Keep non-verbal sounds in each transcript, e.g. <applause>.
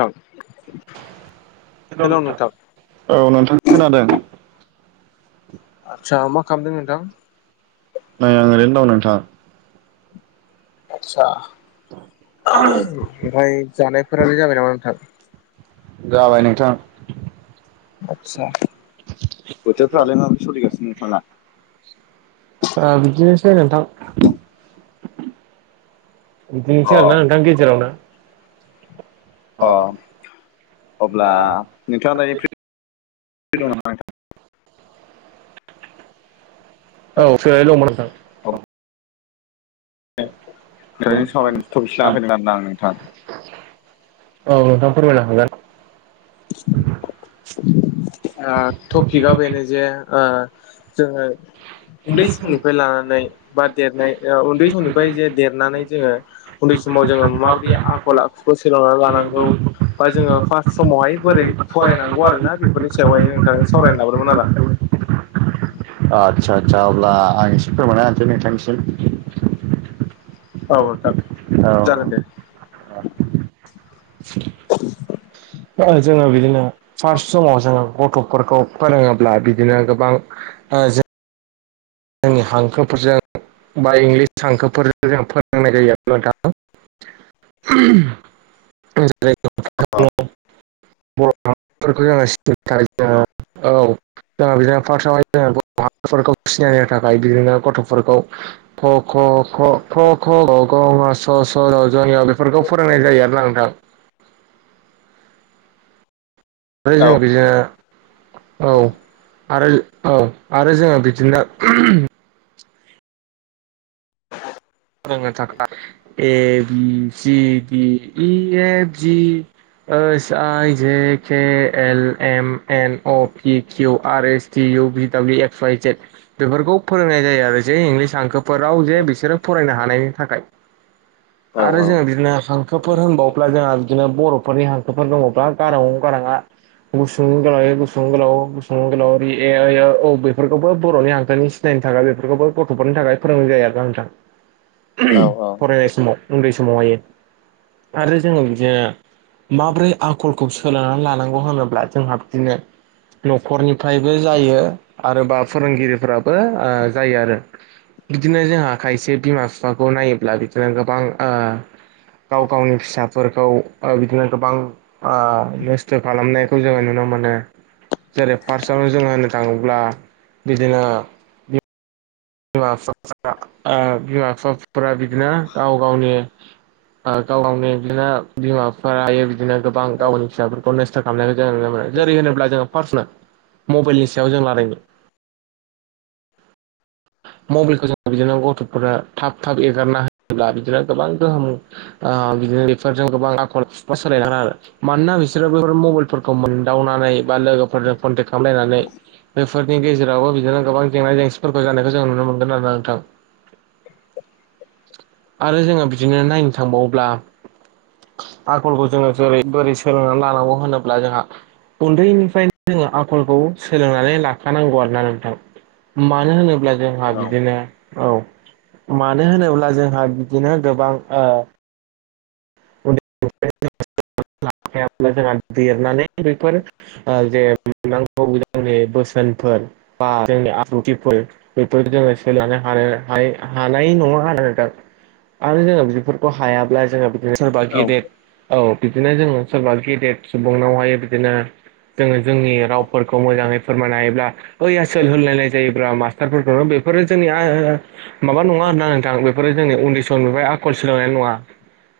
औ औ नोंथां खोनादों आदसा मा खालामदों नोंथां नै आं ओरैनों दं नोंथां आदसा ओमफ्राय जानायफोरालाय जाबाय नामा नोंथां जाबाय नोंथां आदसा बोथोरफ्रालाय माबोरै सोलिगासिनो नोंथाङा ओ बिदिनोसै नोंथां <inaudible> अ बिदिनोसै आरो ना नोंथां गेजेरावनो औ अ अब्ला नोंथाङा दायो फ्रि दं नामा। नोंथां? औ फ्रियालाय दंमोन नोंथां। नोंथांजों सावरायनो टपिकसो लाना फैदों आरोना आं नोंथां औ नोंथां फोरमायनो हागोन। <unintelligible> ओ टपिकआ बेनो जे ओ जोङो। उन्दै समनिफ्राय लानानै बा देरनाय। ओ उन्दै समनिफाय जे देरनानै जोङो। उन्दै समाव जोङो माबादि आखल आखुखौ सोलोंनानै लानांगौ। बा जोङो फास्ट समावहाय बोरै फरायनांगौ आरोना बेफोरनि सायावहाय नोंथांजों सावरायनो लाबोदोंमोन आरो आं। आदसा-आदसा अब्ला आं एसे फोरमायना होनसै नोंथांनिसिम। औ नोंथां जागोन दे। स <unintelligible> ओ जोङो बिदिनो फार्स्ट समाव जोङो गथ'फोरखौ। फोरोङोब्ला बिदिनो गोबां ओ जोंनि हांखोफोरजों बा इंलिस हांखोफोरजों फोरोंनाय जायो आरोना नोंथां। <unintelligible> जोङो सिनो थाखाय जो औ जोो बिदिनो फार्आवहाय जोङो बर' हफोरखौ <unintelligible> <inaudible> सिनायनो थाखाय बिदिनो गथ'फोरखौ। र' जनियाव बेफोरखौ फोरोंनाय जायो आरो लांदां <unintelligible> <inaudible> ओमफ्राय औ जों बेजों औ आरो औ आरो जोङो बिदिनो। फोरोंनो ए बि सि बि इ एप जि ओस I J K L M N O P Q R S T U V W X Y Z बेफोरखौ फोरोंनाय जायो आरो। जे इंलिस हांखोफोराव जे बिसोरो फरायनो हानायनि थाखाय। <unintelligible> आरो जोङो बिदिनो हांखोफोर होनबावब्ला जोंहा बिदिनो बर'फोरनि हांखोफोर दङब्ला। अ आ गुसुं गोलावै गुसुं गोलाव गुसुं गोलावि इ ऐ ओऔ बेफोरखौबो बर'नि हांखोनि सिनायनो थाखाय बेफोरखौबो गथ'फोरनि थाखाय फोरोंनाय जायो आरोना नोंथां। औ फरायनाय समाव उन्दै समावहाय आरो जोङो बिदिनो। माबोरै आखलखौ सोलोंनानै लानांगौ होनोब्ला जोंहा बिदिनो। न'खरनिफ्रायबो जायो आरो बा फोरोंगिरिफ्राबो ओ जायो आरो। बिदिनो जोंहा खायसे बिमा फिफाखौ नायोब्ला बिदिनो गोबां आ गाव गावनि फिसाफोर। औ ओ बिदिनो गोबां नस्थ' खालामनायखौ जोङो नुनो मोनो। जेरै फार्स्टआवनो जोङो होननो थाङोब्ला बिदिनो बिमा -फिफाफ्रा ओ बिमा फिफाफोरा बिदिनो गाव गावनि गाव गावनो बिदिनो बिमा बिफा थायो बिदिनो गोबां गावनि फिसाफोरखौ न खालामनायखौ जों नुनो मोनो। जेरै होनोब्ला जों फार्टनो मबाइलनि सायाव जों रालायनि मबाइलखौ जोङो बिदिनो गथ'फोरा थाब थाब एगारना होयोब्ला बिदिनो गोबां गोहोम ओ बिदिनो बेफोरजों गोबां आखल खिखल सोलाय गोन आरो। मानोना बिसोरो बैफोर मबाइलफोरखौ मोनदावनानै। बा लोगोफोरनो कनथेक्ट खालामनानै बेफोरनि गेजेरावबो बिदिनो गोबां जेंना जेंसि फोर जानायखौ जों नुनो मोनगोन आरोना नोंथां। आरो जोङो बिदिनो नायनो थांबावोब्ला आखलखौ जोङो जेरै बोरै सोलोंनानै लानांगौ होनोब्ला जोंहा उन्दैनिफ्रायनो जोङो आखलखौ सोलोंनानै लाखानांगौ आरोना नोंथां। मानो होनोब्ला जोंहा औ बिदिनो औ। मानो होनोब्ला जोंहा बिदिनो गोबां ओ <unintelligible> जनानै बेफोर <unintelligible> <unintelligible> नांगौ जोंनि बोसोनफोर बा जोंनि आखुथिफोर <unintelligible> आरो जोङो बेफोरखौ हायाब्ला जोङो बिदिनो सोरबा गेदेर औ बिदिनो जोङो सोरबा गिदेर सुबुंनावहाय बिदिनो जोङो जोंनि रावफोरखौ मोजाङै फोरमायनो हायोब्ला ओइ आसोल होनलायलायजायोब्रा मास्टारफोरखौनो बेफोरो जोंनि <unintelligible> माबा नङा आरोना नोंथां बेफोरो जोंनि उन्दै समनिफ्राय आखल सोलोंनाय नङा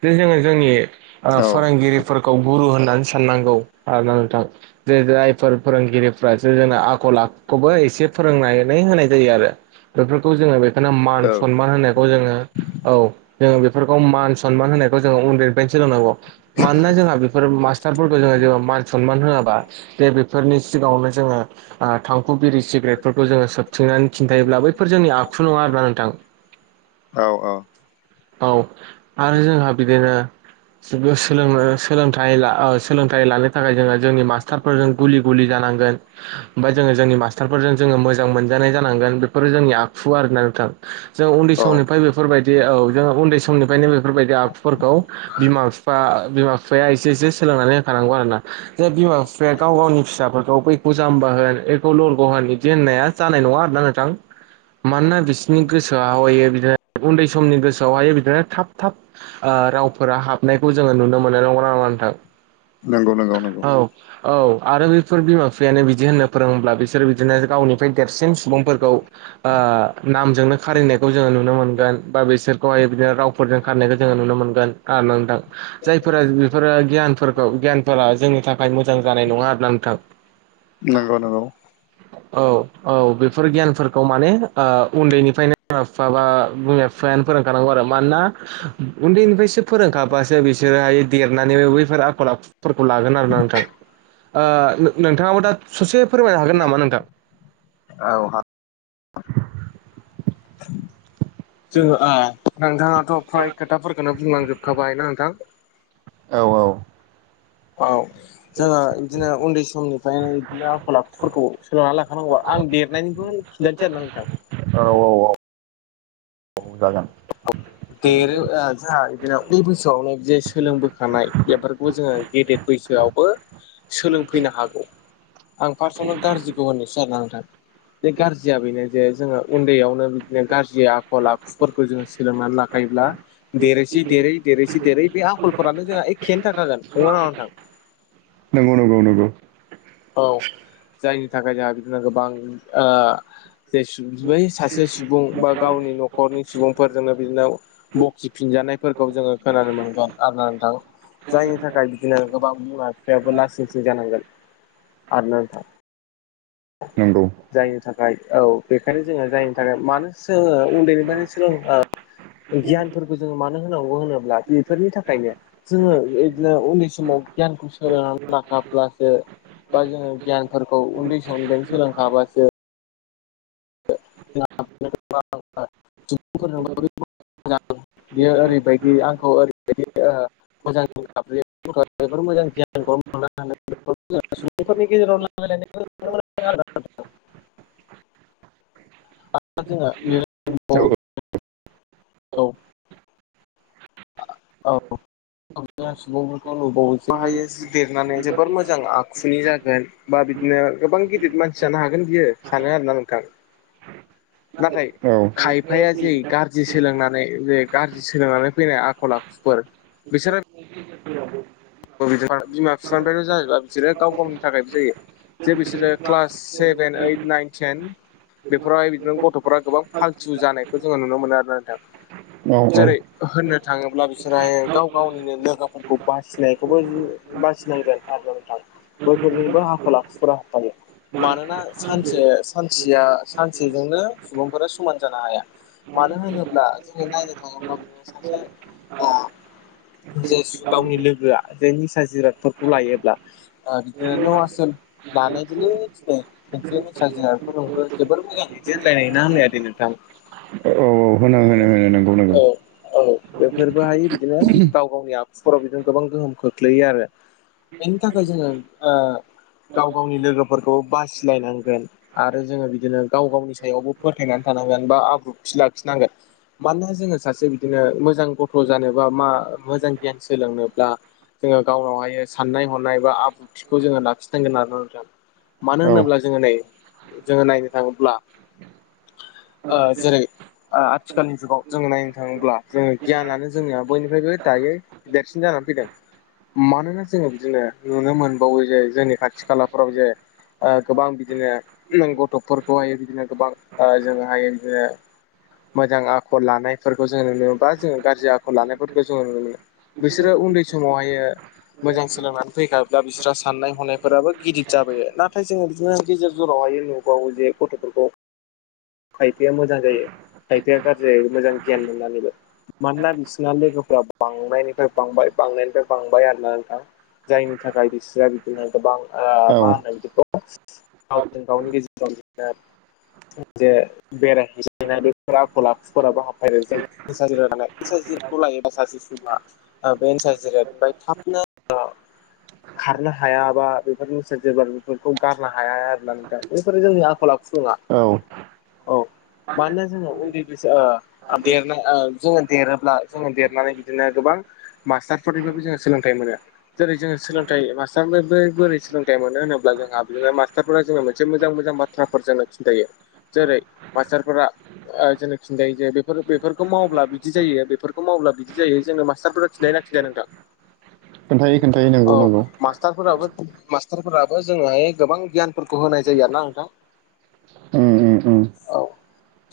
जे जोङो जोंनि ओ फोरोंगिरिफोरखौ गुरु होननानै साननांगौ आरो ना नोंथां जे जायफोर फोरोंगिरिफ्रासो जोंना आखल आखुखौबो एसे फोरोंनानै होनाय जायो आरो बेफोरखौ जोङो बेखौनो मान सनमान होनायखौ जोङो औ जोङो बेफोरखौ मान सनमान होनायखौ जोङो उन्दैफ्रायनो सोलोंनांगौ मानोना जोंहा बेफोर मास्टारफोरखौ जोङो जे मान सनमान होआबा जे बेफोरनि सिगाङावनो जोङो आ थांखु बिरि सिग्रेटफोरखौ जोङो सोबथिंनानै खिन्थायोब्ला बैफोर जोंनि आखु नङा आरोना नोंथां औ औ औ औ आरो जोंहा बिदिनो <unintelligible> सोलों सोलोंथाइ ला ओ सोलोंथाइ लानो थाखाय जोङो जोंनि मास्टारफोरजों गुलि गुलि जानांगोन ओमफ्राय जोङो जोंनि मास्टारफोरजों जोङो मोजां मोनजानाय जानांगोन बेफोरो जोंनि आखुआ आरोना नोंथां जों उन्दै औ समनिफ्राय बेफोरबायदि औ जोङो उन्दै समनिफ्रायनो बेफोरबायदि आखुफोरखौ बिमा फि बा बिमा बिफाया एसे एसे सोलोंनानै होखानांगौ आरो ना जे बिमा बिफाया गाव गावनि फिसाफोरखौ ऐखौ जाम्बा होन ऐखौ लरग होन इदि होननाया जानाय नङा आरोना नोंथां मानोना बिसोरनि गोसोआव हायो बिदिनो उन्दै समनि गोसोआवहायो बिदिनो थाब थाब ओ रावफोरा हाबनायखौ जोङो नुनो मोननाय नंगौना नङा नोंथां नोंगौ नोंगौ नोंगौ औ औ आरो बेफोर बिमा बिफायानो बिदि होननो फोरोंङोब्ला बिसोरो बिदिनो गावनिफ्राय देरसिन सुबुंफोरखौ ओ नामजोंनो खारिनायखौ जोङो नुनो मोनगोन बा बिसोरखौहाय बिदिनो राव <unintelligible> खारनायखौ जोङो नुनो मोनगोन <unintelligible> जायफोरा बेफोरो गियानफोरखौ गियानफोरा जोंनि थाखाय मोजां जानाय नङा आरोना नोंथां नोंगौ नोंगौ औ औ बिफोर गियानफोरखौ माने ओ उन्दैनिफ्रायनो माबा बिमा बिफायानो फोरोंखानांगौ आरो मानोना उन्दैनिफ्रायसो फोरोंखा बासो बिसोरोहाय देरनानैबो बैफोर आखल आखुफोरखौ लागोन आरो ना नोंथां ओ नोंथाङाबो दा ससे फोरमायनो हागोन नामा नोंथां औहा जोङो आ नोंथाङाथ' फ्राय खोथाफोरखौनो बुंलांजोबखाबाय ना नोंथां औ औ औ जोङो इदिनो उन्दै समनिफ्रायनो इदिनो आखल आखुफोरखौ सोलोंना लाख खानांगौ आं देरनायनिखौ खिन्थानोसै आरो ना नोंथां औ औ औ जागोन देरो ओ जों उन्दै बोसोआवनो जि सोलोंबोखानाय बेफोरखौ जोङो गेदेर बैसोआवबो सोलोंफैनो हागौ आं पार्सनल गारजिखौ होननोसै आरोना नोंथां बे गारजिया बेनो जे जोङो उन्दैयावनो बिदिनो गारजि आखल आखुफोरखौ जोङो सोलोंनानै लाख खायोब्ला देरैसि देरै देरैसि देरै बे आखलफोरानो जोंहा एखेयानो थाखागोन नंगौ ना नङा नोंथां नोंगौ नोंगौ नोंगौ औ जायनि थाखाय जोंहा बिदिनो गोबां ओ जे सु बै सासे सुबुं बा गावनि न'खरनि सुबुंफोर जोंनो बिदिनो बखि फिनजानायफोरखौ जोङो खोनानो मोनगोन आरोना नोंथां। जायनि थाखाय बिदिनो गोबां बिमा बिफायाबो लासिंसिं जानांगोन। आरो ना नोंथां। नंगौ। जायनि थाखाय औ बेखायनो जोङो जायनि थाखाय मानो सोङो उन्दैनिफ्रायनो सोलों ओ गियानफोरखौ जोङो मानो होनांगौ होनोब्ला बेफोरनि थाखायनो। जोङो बिदिनो उन्दै समाव गियानखौ सोलोंना लाखाब्लासो बा जोङो गियानफोरखौ उन्दै समनिफ्राइनो सोलोंखाब्लासो। <inaudible> <unintelligible> सुबुंफोयजोंबो <unintelligible> बेयो ओरैबाय दि आंखौ ओरैबायदि ओ मोजां <unintelligible> बेफोर मोजां गियानखौ <unintelligible> <unintelligible> सुबुंफोरनि गेजेराव नांलायलायनाय <unintelligible> <unintelligible> जोङो <unintelligible> <inaudible> औ। बिदिनो सुबुंफोरखौ नुबावो। <unintelligible> हायो जि देरनानै जोबोर मोजां आखुनि जागोन बा बिदिनो गोबां गिदिर मानसि जानो हागोन बियो सानो आरो ना नोंथां। नाथाय औ खायफाया जेरै गाज्रि सोलोंनानै जे गाज्रि सोलोंनानै फैनाय आखल आखुफोर। बिसोरो <unintelligible> <unintelligible> बिमा बिफानिफ्रायल' जाजोबा बिसोरो गाव गावनि थाखायबो जायो। जे बिसोरो क्लास सेभेन ओइद नाइन टेन बेफोरावहाय बिदिनो गथ'फोरारा गोबां फाल्थु जानायखौ जोङो नुनो मोनो आरो नोंथां। औ जेरै होननो थाङोब्ला बिसोर गाव गावनिनो लोगोफोरखौ बासि <unintelligible> नायखौबो बासिनांगोन आरो नोंथां बैफोरजोंबो आखल आखुफ्रा हाबफायो। मानोना सानसे सानसेया सानसेजोंनो सुबुंफोरा समान जानो हाया। मानो होनोब्ला जोङो नायनो थाङोब्ला बिदिनो सासे औ। जे सु गावनि लोगोआ जे निसा जिरादफोरखौ लायोब्ला। आ बिदिनो न' आसोल लालायदोलै दिनै। खोनसेया निसा बेफोरजोंबो जोबोर मोजां बिदि होनलाय लायोना लाया दे नोंथां? ओ औ होनो होनो होनो नोंगौ औ नोंगौ। औ बेफोरबोहाय बिदिनो गाव गावनि आखुफोराव बिदिनो गोबां गोहोम खोख्लैयो आरो। बेनि थाखाय जोङो ओ गाव गावनि लोगोफोरखौ बासिलायनांगोन। आरो जोङो बिदिनो गाव गावनि सायावबो फोथायनानै थानांगोन बा आब्रुथि लाखिनांगोन। मानोना जोङो सासे बिदिनो मोजां गथ' जानोबा मा मोजां गियान सोलोंनो ब्ला जोङो गावनावहायो साननाय हनाय बा आब्रुथिखौ जोङो लाखिनांगोन आरोना नोंथां। मानो औ होनोब्ला जोङो नै जोङो नायनो थाङोब्ला। आ जेरै आ-आथिखालनि जुगाव जोङो नायनो थाङोब्ला जोङो गियानानो जोंनिया बयनिफ्रायबो दायो। देरसिन जानान फैदों मानोना जोङो बिदिनो नुनो मोनबावो जे जोंनि खाथि खालाफोराव जे ओ गोबां बिदिनो नों गथ'फोरखौहाय बिदिनो गोबां ओ जोङोहाय बिदिनो। मोजां आखल लानायफोरखौ जोङो नुनो मोनो बा जोङो गाज्रि आखल लानायफोरखौ जोङो नुनो मोनो। बिसोरो उन्दै समावहायो मोजां सोलोंनानै फैखाब्ला बिस्रा साननाय हनायफोराबो गिदिर जाबयो नाथाय जोङो बिदिनो गेजेर जरावहाय नु बावो जे गथ'फोरखौ खायफाया मोजां जायो खायफाया गाज्रि जायो मोजां गियान मोननानैबो। मानोना बिसिना लोगोफोरा बांनायनिफ्राय बांबाय। बांनायनिफ्राय बांबाय आरो ना नोंथां जायनि थाखाय बिसोरा बिदिनो गोबां औ मा होनो बिदिखौ। गावजों गावनि गेजेराव बि जे। बेरायहैसिनाय बेफोर आखल आखुफोराबो हाबफायनाय जायो। इिसाजताय इिसाजतखौ लायोबा सासे सुबुंआ। बेनसार जिराद फ्राय थाबनो। खारनो हाया बा बेफोरनि स बेफोरखौ गारनो हाया आर ना दा बेफोरो जोंनि आखल आखु नंआ <unintelligible> औ। औ मानोना जोङो उन्दै बैसो। देरना ओ जोङो देरोब्ला जोङो देरनानै बिदिनो गोबां। मास्टारफोरनिफ्रायबो जोङो सोलोंथाइ मोनो। जेरै जोङो सोलोंथाइ मास्टारनि बोरै सोलोंथाइ मोनो होनोब्ला जोंहा बिदिनो मास्टारफोरा जो मोनसे मोजां मोजां बाथ -थ्राफोर जोंनो खिन्थायो जेरै मास्टारफोरा जोङो खिन्थायो जे जायो बेफोर बेफोरखौ मावब्ला बिदि जायो बेफोरखौ मावब्ला बिदि जायो जोङो मास्टार खिनथायोना खिनथाया नोंथां खोन्थायो खोन्थायो नंगौ औ नंगौ मा- -स्टारफोराबो मास्टारफोराबो जोंनोहाय गोबां गियानफोरखौ होनाय जायो आरोना नोंथां उम उम उम औ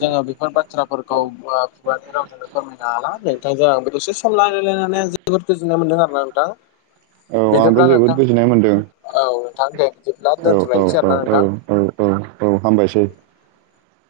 जोङो बेफोर बाथ्राफोरखौ खुगानि रावजोंनो फोरमायनो हाला नोंथां जों दसे सम लायरायलायनानै जोबोद गोजोननाय मोन्दों आरो ना नोंथां औ आंबो बिदिब्ला जोबोद नोंथां गोजोननाय मोनदों औ नोंथां दे बिदिब्ला औ दोनथ'लायनोसै आरो औ ना औ नोंथां औ औ हामबायसै